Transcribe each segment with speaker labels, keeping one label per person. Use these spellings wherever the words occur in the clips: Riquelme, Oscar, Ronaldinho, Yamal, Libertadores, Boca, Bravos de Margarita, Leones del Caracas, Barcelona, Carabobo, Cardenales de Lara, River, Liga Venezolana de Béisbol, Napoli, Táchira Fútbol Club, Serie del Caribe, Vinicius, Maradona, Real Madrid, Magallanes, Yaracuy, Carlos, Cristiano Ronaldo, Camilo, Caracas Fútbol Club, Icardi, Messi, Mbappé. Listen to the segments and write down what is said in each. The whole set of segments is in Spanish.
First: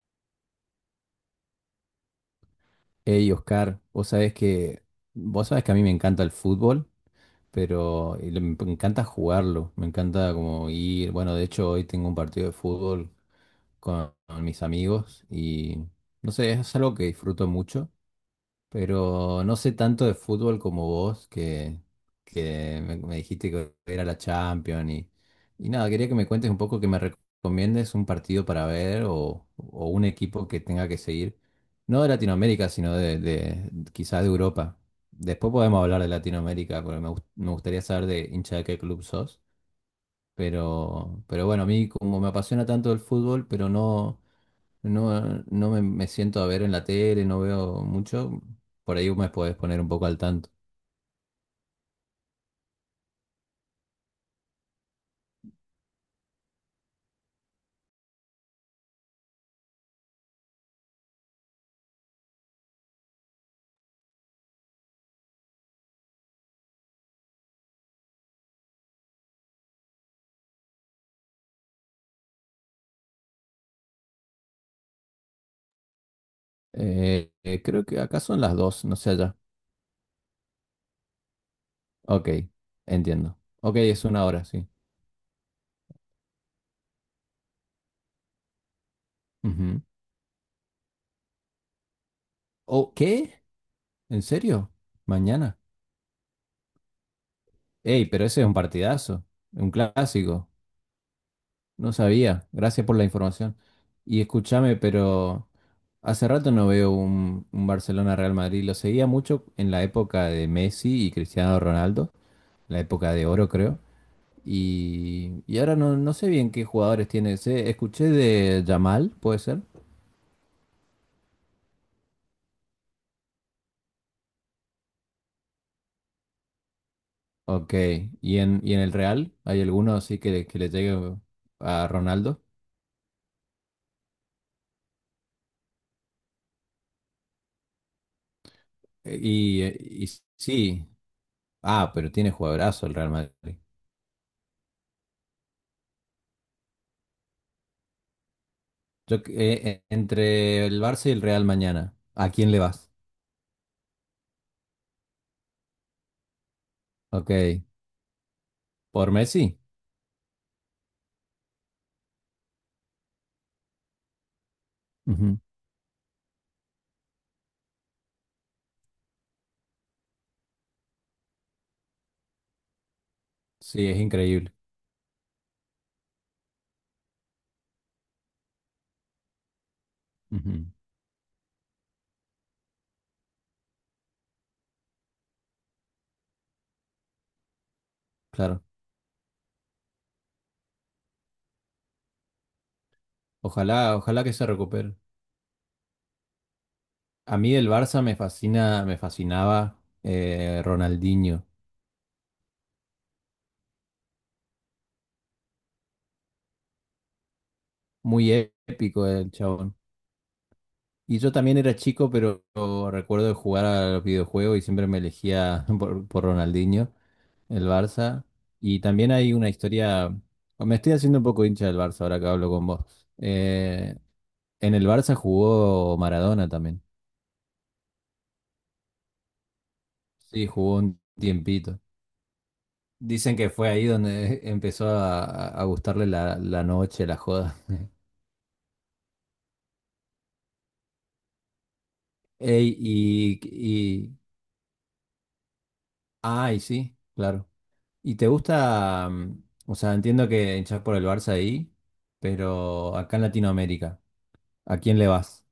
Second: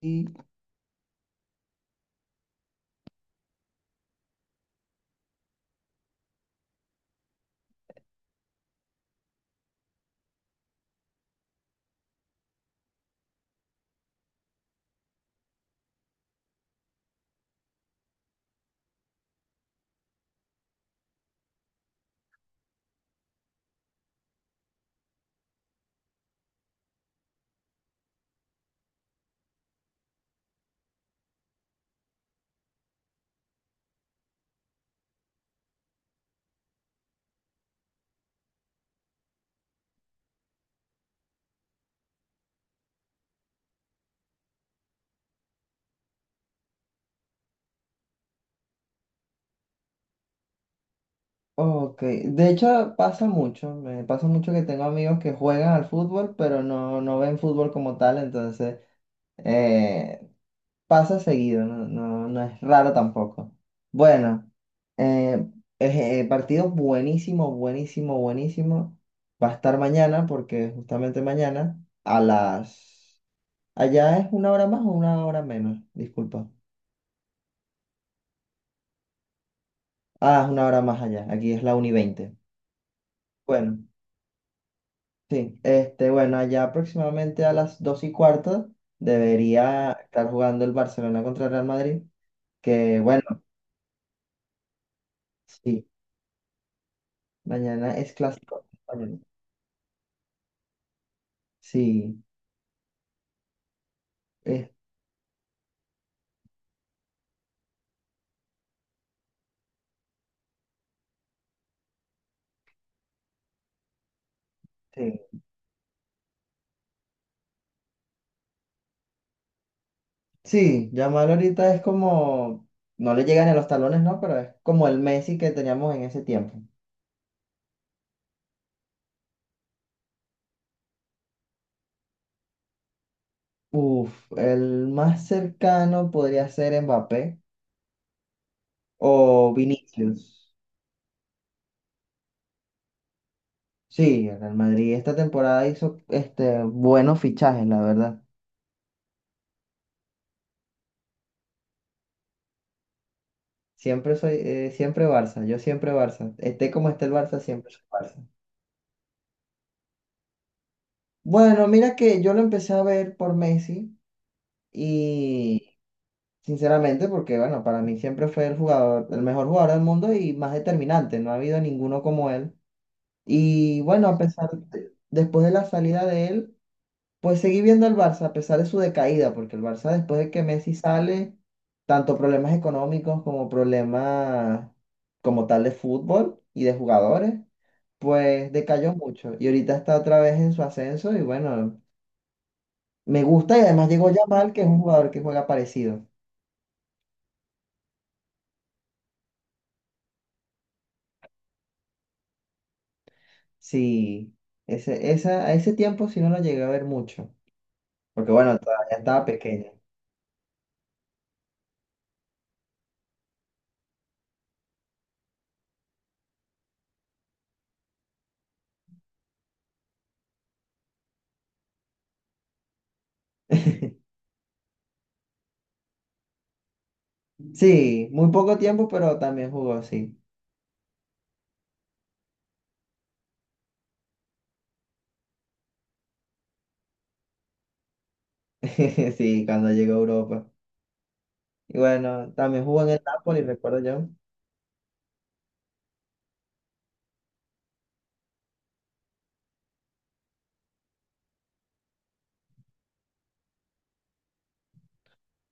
Speaker 1: Y,
Speaker 2: Hey Oscar, vos sabés que a mí me encanta el fútbol, pero me encanta jugarlo, me encanta como ir, bueno, de hecho hoy tengo un partido de fútbol con mis amigos y no sé, es algo que disfruto mucho pero no sé tanto de fútbol como vos, que me dijiste que era la Champions y nada, quería que me cuentes un poco, que me recomiendes un partido para ver o un equipo que tenga que seguir, no de Latinoamérica, sino quizás de Europa. Después podemos hablar de Latinoamérica, porque me gustaría saber de hincha de qué club sos. Pero bueno, a mí como me apasiona tanto el fútbol, pero no... No, me siento a ver en la tele, no veo mucho. Por ahí me podés poner un poco al tanto.
Speaker 1: ok, de hecho pasa mucho, me pasa mucho que tengo amigos que juegan al fútbol, pero no, no ven fútbol como tal, entonces eh, pasa seguido, no, no, no es raro tampoco. Bueno, eh, partido buenísimo, buenísimo, buenísimo. Va a estar mañana, porque justamente mañana a las... Allá es una hora más o una hora menos, disculpa.
Speaker 2: Creo que acá son las dos, no sé allá.
Speaker 1: Ah, es una hora más allá, aquí es la 1 y
Speaker 2: Ok,
Speaker 1: 20.
Speaker 2: entiendo. Ok, es una hora, sí.
Speaker 1: Sí, este, bueno, allá aproximadamente a las 2:15
Speaker 2: Ujú.
Speaker 1: debería estar jugando el Barcelona contra el Real Madrid,
Speaker 2: ¿O
Speaker 1: que
Speaker 2: qué?
Speaker 1: bueno,
Speaker 2: ¿En serio? ¿Mañana?
Speaker 1: sí, mañana
Speaker 2: Ey,
Speaker 1: es
Speaker 2: pero ese es un
Speaker 1: clásico español.
Speaker 2: partidazo, un clásico. No
Speaker 1: Sí,
Speaker 2: sabía. Gracias por la información. Y
Speaker 1: este,
Speaker 2: escúchame, pero hace rato no veo un Barcelona-Real Madrid. Lo seguía mucho en la época de Messi y Cristiano Ronaldo, la época de oro, creo. Y ahora no, no sé bien qué jugadores tiene ese. Escuché de Yamal, ¿puede ser?
Speaker 1: sí, Yamal ahorita es como, no le llegan a los talones, ¿no? Pero es como el Messi que teníamos en ese tiempo.
Speaker 2: Ok. Y en el Real? ¿Hay alguno así que le llegue a Ronaldo?
Speaker 1: Uf, el más cercano podría ser Mbappé
Speaker 2: Eh,
Speaker 1: o
Speaker 2: Y, eh, y
Speaker 1: Vinicius.
Speaker 2: sí. Ah, pero tiene jugadorazo el Real Madrid.
Speaker 1: Sí, el Real Madrid esta temporada hizo este, buenos fichajes, la verdad.
Speaker 2: Entre el Barça y el Real mañana, ¿a quién le vas?
Speaker 1: Siempre soy, siempre Barça, yo siempre Barça. Esté como esté el Barça,
Speaker 2: Ok.
Speaker 1: siempre soy Barça.
Speaker 2: ¿Por Messi?
Speaker 1: Bueno, mira que yo lo empecé a ver por Messi
Speaker 2: Ujú.
Speaker 1: y sinceramente, porque bueno, para mí siempre fue el jugador, el mejor jugador del mundo y más determinante, no ha habido ninguno como él. Y
Speaker 2: Sí, es
Speaker 1: bueno, a pesar
Speaker 2: increíble.
Speaker 1: después de la salida de él. Pues seguí viendo al Barça a pesar de su decaída, porque el Barça después de que
Speaker 2: Ujú.
Speaker 1: Messi sale, tanto problemas económicos como problemas como tal de fútbol y de jugadores, pues
Speaker 2: Claro.
Speaker 1: decayó mucho. Y ahorita está otra vez en su ascenso y bueno, me gusta y además llegó
Speaker 2: Ojalá que se
Speaker 1: Yamal, que es un
Speaker 2: recupere.
Speaker 1: jugador que juega parecido.
Speaker 2: A mí del Barça me fascina, me fascinaba Ronaldinho.
Speaker 1: Sí, a ese tiempo sí no lo llegué a ver mucho, porque
Speaker 2: Muy
Speaker 1: bueno, todavía
Speaker 2: épico
Speaker 1: estaba
Speaker 2: el
Speaker 1: pequeño.
Speaker 2: chabón. Y yo también era chico, pero recuerdo de jugar a los videojuegos y siempre me elegía por Ronaldinho, el Barça. Y también hay una historia, me estoy haciendo un poco hincha del Barça ahora que hablo con vos. En el Barça jugó Maradona también.
Speaker 1: Sí, muy poco tiempo, pero también jugó, sí.
Speaker 2: Sí, jugó un tiempito. Dicen que fue ahí donde empezó a gustarle la noche, la joda.
Speaker 1: Sí, cuando llegó a Europa. Y bueno, también
Speaker 2: Ey,
Speaker 1: jugó en el Napoli,
Speaker 2: y,
Speaker 1: recuerdo yo.
Speaker 2: y... Ay, sí, claro. ¿Y te gusta, o sea, entiendo que hinchás por el Barça ahí, pero acá en Latinoamérica, ¿a quién le vas?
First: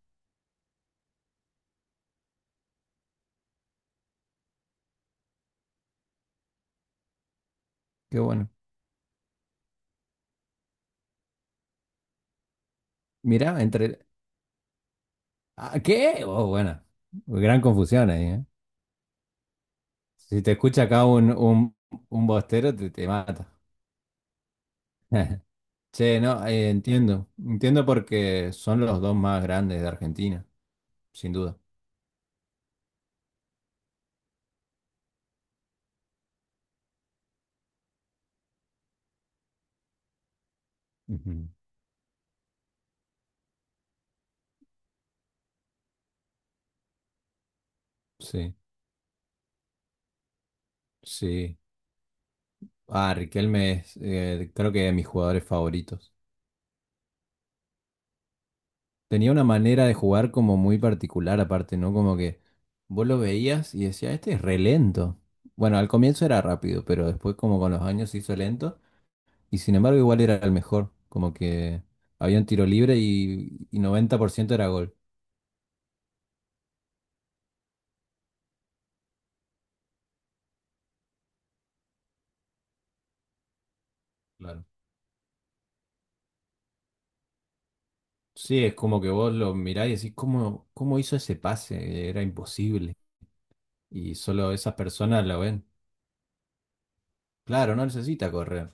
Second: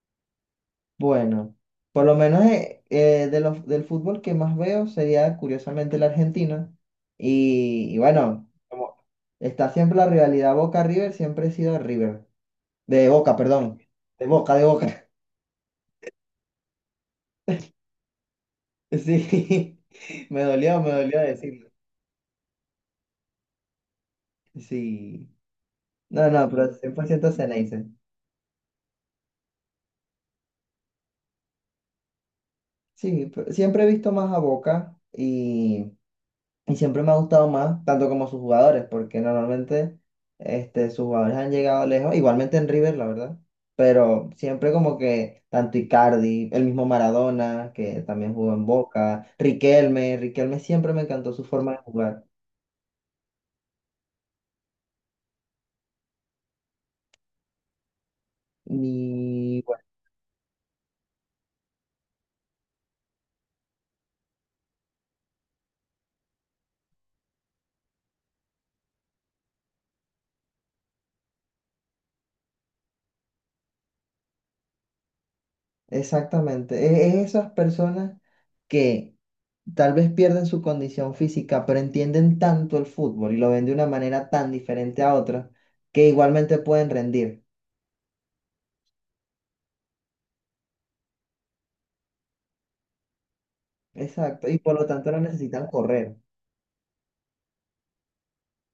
Speaker 1: Bueno, por lo menos del fútbol que más veo sería curiosamente el argentino. Y
Speaker 2: Qué
Speaker 1: bueno,
Speaker 2: bueno.
Speaker 1: como está siempre la rivalidad Boca-River, siempre he sido River. De Boca,
Speaker 2: Mirá,
Speaker 1: perdón.
Speaker 2: entre...
Speaker 1: De Boca, de Boca.
Speaker 2: ¿A qué? Oh, bueno. Gran confusión ahí, ¿eh?
Speaker 1: Sí,
Speaker 2: Si te escucha
Speaker 1: me
Speaker 2: acá
Speaker 1: dolió decirlo.
Speaker 2: un bostero, te mata.
Speaker 1: Sí.
Speaker 2: Che,
Speaker 1: No,
Speaker 2: no,
Speaker 1: no, pero
Speaker 2: entiendo.
Speaker 1: 100% Ceneice.
Speaker 2: Entiendo porque son los dos más grandes de Argentina, sin duda.
Speaker 1: Sí, pero siempre he visto más a Boca. Y siempre me ha gustado más, tanto como sus jugadores, porque normalmente este, sus jugadores
Speaker 2: Ujú.
Speaker 1: han llegado lejos, igualmente en River, la verdad, pero siempre como que tanto Icardi, el mismo Maradona, que también jugó
Speaker 2: Sí,
Speaker 1: en Boca, Riquelme, Riquelme siempre me encantó su
Speaker 2: sí.
Speaker 1: forma de jugar.
Speaker 2: Ah, Riquelme es, creo que de mis jugadores favoritos. Tenía una
Speaker 1: Y bueno,
Speaker 2: manera de jugar como muy particular aparte, ¿no? Como que vos lo veías y decías, este es re lento. Bueno, al comienzo era rápido, pero después como con los años se hizo lento y sin embargo igual era el mejor, como que había un tiro libre y 90% era gol.
Speaker 1: exactamente, es esas personas que tal vez pierden su condición física, pero entienden tanto el fútbol y lo ven de una manera tan
Speaker 2: Claro.
Speaker 1: diferente a otra, que igualmente pueden rendir.
Speaker 2: Sí, es como que vos lo mirás y decís, ¿cómo hizo ese pase? Era imposible. Y
Speaker 1: Exacto,
Speaker 2: solo
Speaker 1: y
Speaker 2: esas
Speaker 1: por lo tanto no
Speaker 2: personas lo ven.
Speaker 1: necesitan correr.
Speaker 2: Claro, no necesita correr.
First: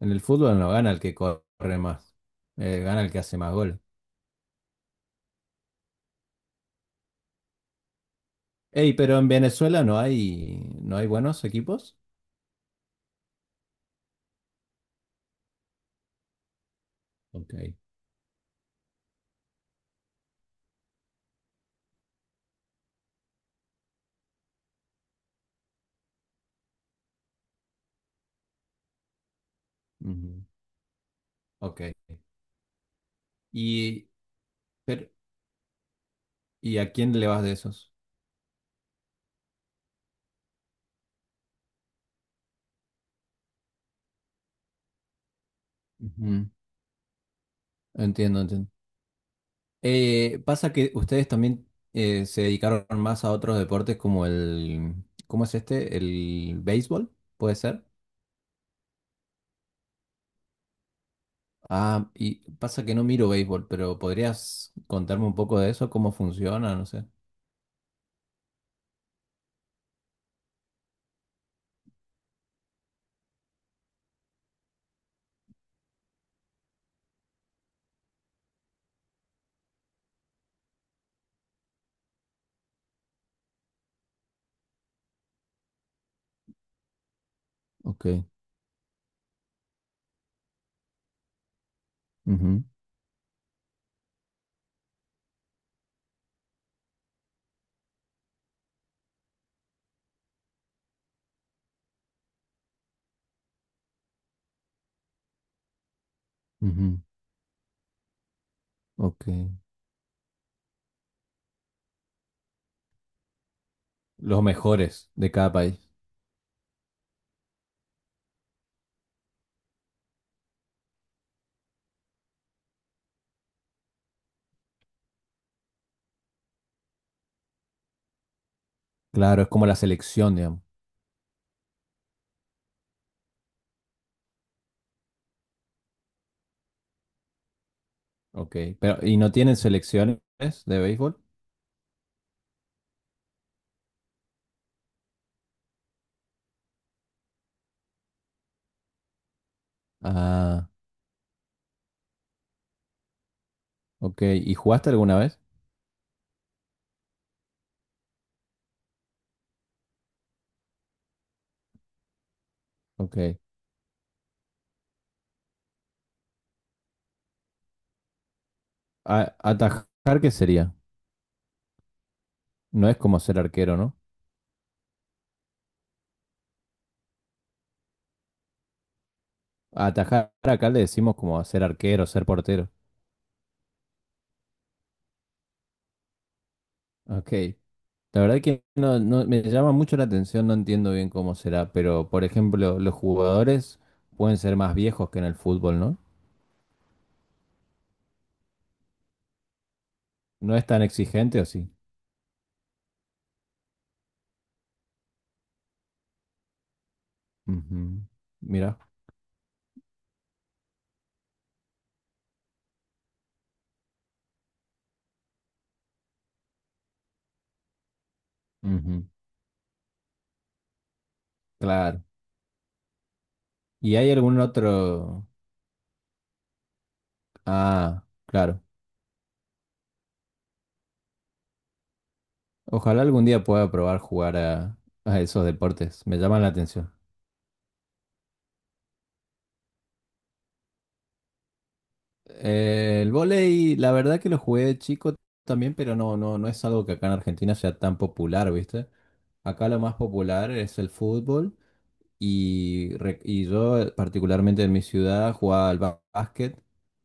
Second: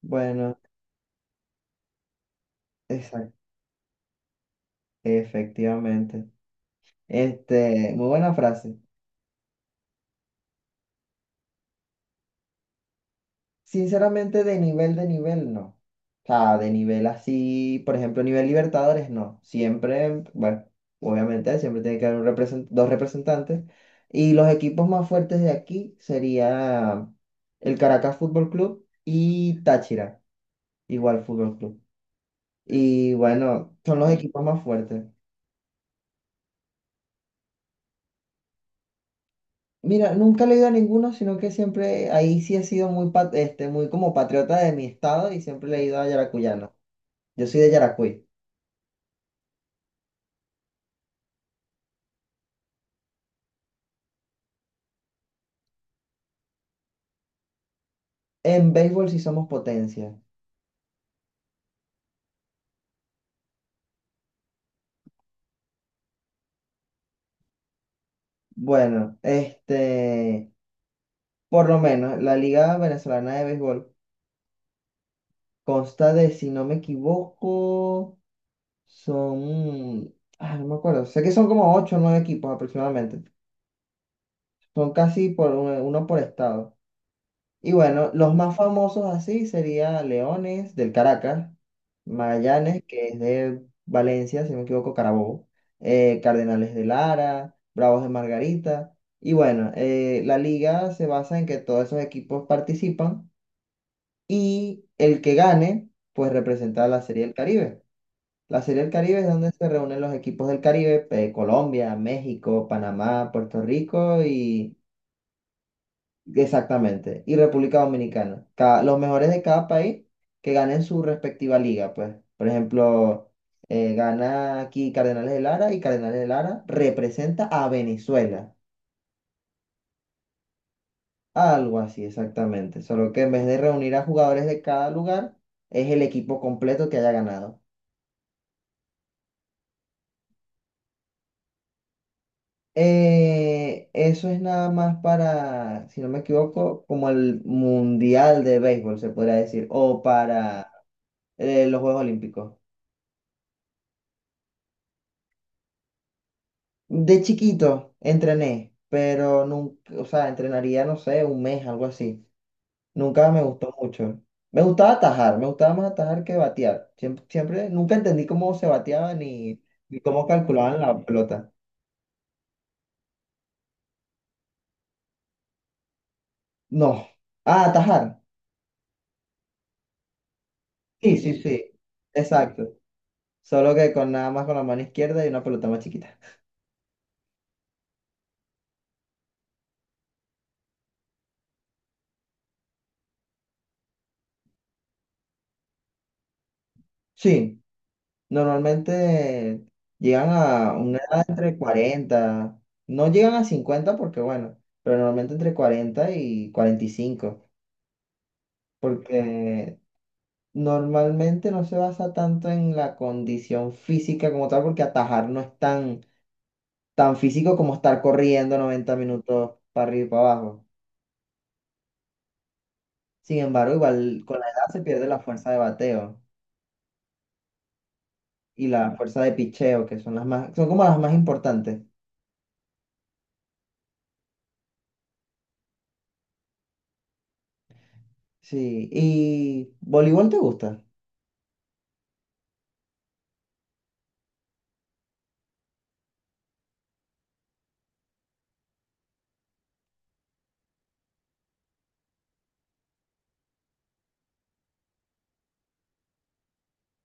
Speaker 2: En el
Speaker 1: Bueno,
Speaker 2: fútbol no gana el que corre más, gana el que
Speaker 1: exacto,
Speaker 2: hace más goles.
Speaker 1: efectivamente. Este, muy buena frase.
Speaker 2: Ey, pero en Venezuela no hay, no hay buenos equipos.
Speaker 1: Sinceramente, de nivel, no. O sea, de nivel
Speaker 2: Ok.
Speaker 1: así, por ejemplo, nivel Libertadores, no. Siempre, bueno, obviamente, siempre tiene que haber un dos representantes. Y los equipos más fuertes de aquí sería el Caracas Fútbol Club y Táchira,
Speaker 2: Ujú.
Speaker 1: igual Fútbol Club.
Speaker 2: Ok.
Speaker 1: Y bueno, son
Speaker 2: Y,
Speaker 1: los equipos más fuertes.
Speaker 2: pero, ¿y a quién le vas de esos?
Speaker 1: Mira, nunca he leído a ninguno, sino que siempre ahí sí he sido muy, muy como patriota de mi estado y siempre he leído a
Speaker 2: Ujú.
Speaker 1: yaracuyano. Yo soy de Yaracuy.
Speaker 2: Entiendo, entiendo. Pasa que ustedes también se dedicaron más a otros deportes como el, ¿cómo es este? El béisbol, ¿puede ser?
Speaker 1: En béisbol sí somos potencia.
Speaker 2: Ah, y pasa que no miro béisbol, pero ¿podrías contarme un poco de eso? ¿Cómo funciona? No sé.
Speaker 1: Bueno, este, por lo menos la Liga Venezolana de Béisbol consta de, si no me equivoco, son, no me acuerdo, sé que son como ocho o nueve equipos aproximadamente. Son casi por uno uno por estado. Y
Speaker 2: Ok.
Speaker 1: bueno, los más famosos así sería Leones del Caracas,
Speaker 2: Ujú.
Speaker 1: Magallanes, que es de Valencia, si no me equivoco, Carabobo, Cardenales de Lara, Bravos de Margarita. Y bueno, la liga se basa en que todos esos equipos participan y el que gane, pues representa a
Speaker 2: Ujú.
Speaker 1: la Serie del Caribe. La Serie del Caribe
Speaker 2: Ok.
Speaker 1: es donde se reúnen los equipos del Caribe, Colombia, México, Panamá, Puerto Rico.
Speaker 2: Los mejores de cada país.
Speaker 1: Exactamente. Y República Dominicana. Los mejores de cada país que ganen su respectiva liga, pues. Por ejemplo, gana aquí Cardenales de Lara y Cardenales de Lara representa a Venezuela.
Speaker 2: Claro, es como la selección, digamos.
Speaker 1: Algo así, exactamente. Solo que en vez de reunir a jugadores de cada lugar, es el equipo completo que haya ganado.
Speaker 2: Ok, pero ¿y no tienen selecciones de béisbol?
Speaker 1: Eso es nada más para, si no me equivoco, como el Mundial de Béisbol, se podría decir, o
Speaker 2: Ah,
Speaker 1: para los Juegos Olímpicos.
Speaker 2: ok. ¿Y jugaste alguna vez?
Speaker 1: De chiquito entrené, pero nunca, o sea, entrenaría, no sé, un mes, algo así.
Speaker 2: Ok.
Speaker 1: Nunca me gustó mucho. Me gustaba atajar, me gustaba más atajar que batear. Siempre, siempre, nunca entendí cómo se bateaba ni
Speaker 2: ¿Atajar
Speaker 1: cómo
Speaker 2: qué sería?
Speaker 1: calculaban la pelota.
Speaker 2: No es como ser arquero, ¿no?
Speaker 1: No. Ah, atajar.
Speaker 2: A Atajar acá le
Speaker 1: Sí,
Speaker 2: decimos
Speaker 1: sí,
Speaker 2: como ser
Speaker 1: sí.
Speaker 2: arquero, ser portero.
Speaker 1: Exacto. Solo que con nada más con la mano izquierda y una pelota más chiquita.
Speaker 2: Ok. La verdad que no, me llama mucho la atención, no entiendo bien cómo será, pero por ejemplo, los jugadores pueden ser más viejos que en el fútbol, ¿no?
Speaker 1: Sí. Normalmente llegan
Speaker 2: ¿No es
Speaker 1: a
Speaker 2: tan
Speaker 1: una edad
Speaker 2: exigente o
Speaker 1: entre
Speaker 2: sí?
Speaker 1: 40. No llegan a 50 porque bueno, pero normalmente entre 40 y 45
Speaker 2: Ujú. Mira.
Speaker 1: porque normalmente no se basa tanto en la condición física como tal, porque atajar no es tan, tan físico como estar corriendo noventa
Speaker 2: Ujú.
Speaker 1: minutos para arriba y para abajo.
Speaker 2: Claro.
Speaker 1: Sin embargo,
Speaker 2: ¿Y hay
Speaker 1: igual con
Speaker 2: algún
Speaker 1: la edad se pierde la
Speaker 2: otro?
Speaker 1: fuerza de bateo
Speaker 2: Ah, claro.
Speaker 1: y la fuerza de picheo, que son las más, son como las más importantes.
Speaker 2: Ojalá algún día pueda probar jugar a esos deportes. Me llaman la atención.
Speaker 1: Sí, ¿y voleibol te gusta?
Speaker 2: El vóley, la verdad que lo jugué de chico también, pero no es algo que acá en Argentina sea tan popular, ¿viste? Acá lo más popular es el fútbol y, y yo particularmente en mi ciudad jugaba al básquet,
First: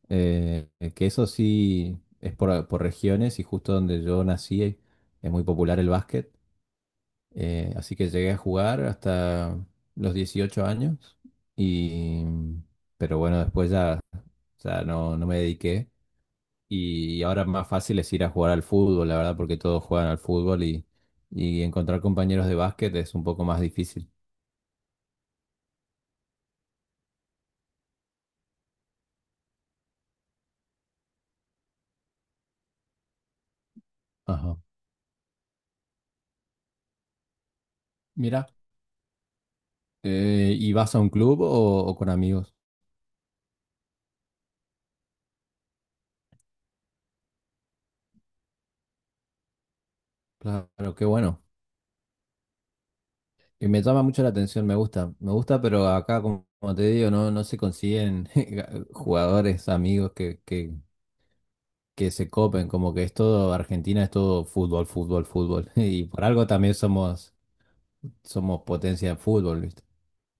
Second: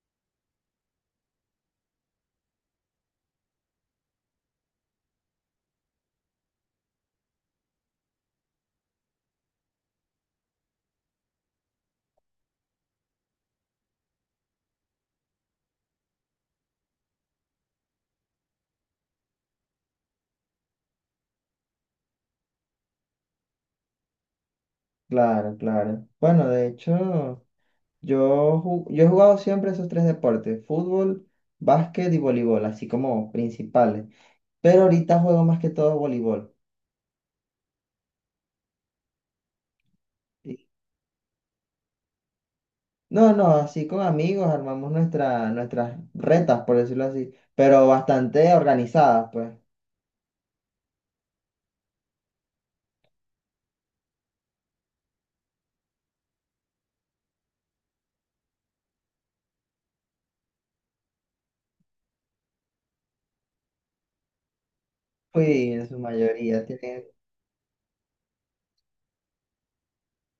Speaker 2: eh, que eso sí es por regiones y justo donde yo nací es muy popular el básquet. Así que llegué a jugar hasta los 18 años y pero bueno, después ya no, no me dediqué y ahora más fácil es ir a jugar al fútbol, la verdad, porque todos juegan al fútbol y encontrar compañeros de básquet es un poco más difícil.
Speaker 1: Claro, claro. Bueno, de hecho, yo he jugado siempre esos tres deportes, fútbol, básquet y voleibol, así como principales.
Speaker 2: Ajá.
Speaker 1: Pero ahorita juego más que todo voleibol.
Speaker 2: Mira,
Speaker 1: Y-
Speaker 2: ¿y vas a un club o con amigos?
Speaker 1: No, no, así con amigos armamos nuestras retas, por decirlo así, pero bastante organizadas, pues.
Speaker 2: Claro, qué bueno. Y me llama mucho la atención, me gusta, pero acá, como, como te digo, no, no se consiguen jugadores, amigos que se copen, como que es todo, Argentina es todo fútbol, fútbol, fútbol.
Speaker 1: Sí, en su
Speaker 2: Y por algo
Speaker 1: mayoría
Speaker 2: también somos, somos potencia en fútbol, ¿viste?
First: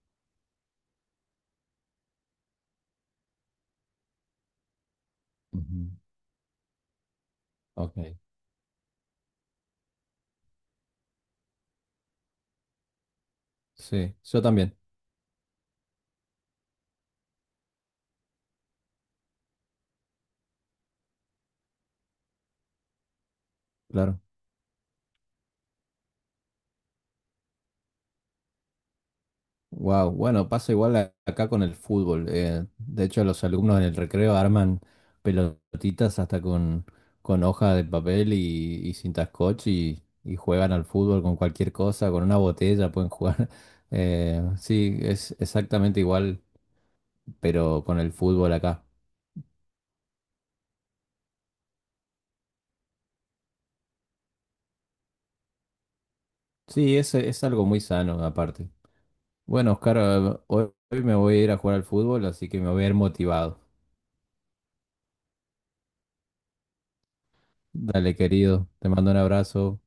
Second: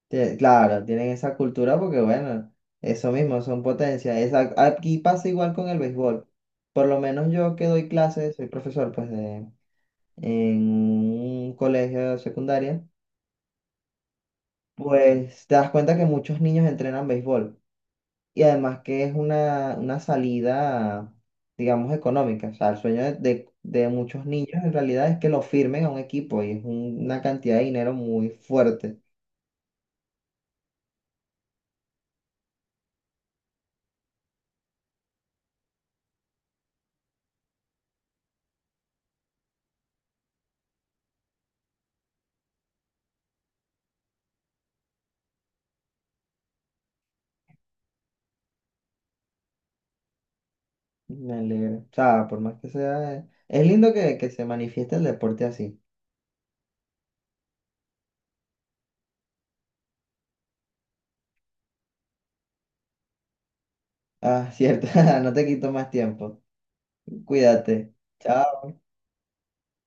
Speaker 1: claro, tienen esa cultura porque, bueno, eso mismo, son potencias. Aquí pasa igual con el
Speaker 2: Ujú.
Speaker 1: béisbol. Por lo menos yo que doy
Speaker 2: Ok,
Speaker 1: clases, soy profesor, pues, de en un colegio de secundaria,
Speaker 2: sí, yo también,
Speaker 1: pues te das cuenta que muchos niños entrenan béisbol y además que es una salida, digamos, económica. O sea, el sueño de, de
Speaker 2: claro.
Speaker 1: muchos niños en realidad es que lo firmen a un equipo y es una cantidad de dinero muy fuerte.
Speaker 2: Wow, bueno, pasa igual acá con el fútbol. Eh, de hecho, los alumnos en el recreo arman pelotitas hasta con hoja de papel y cinta scotch y juegan al fútbol con cualquier cosa, con una botella pueden jugar. Sí, es exactamente igual, pero con el fútbol acá.
Speaker 1: Me alegra. O sea, por más que sea, es lindo que se manifieste el deporte así.
Speaker 2: Sí, es algo muy sano aparte. Bueno, Oscar, hoy me voy a ir a jugar al fútbol, así que me voy a ir motivado.
Speaker 1: Ah, cierto, no te quito más tiempo. Cuídate.
Speaker 2: Dale,
Speaker 1: Chao.
Speaker 2: querido, te mando un abrazo.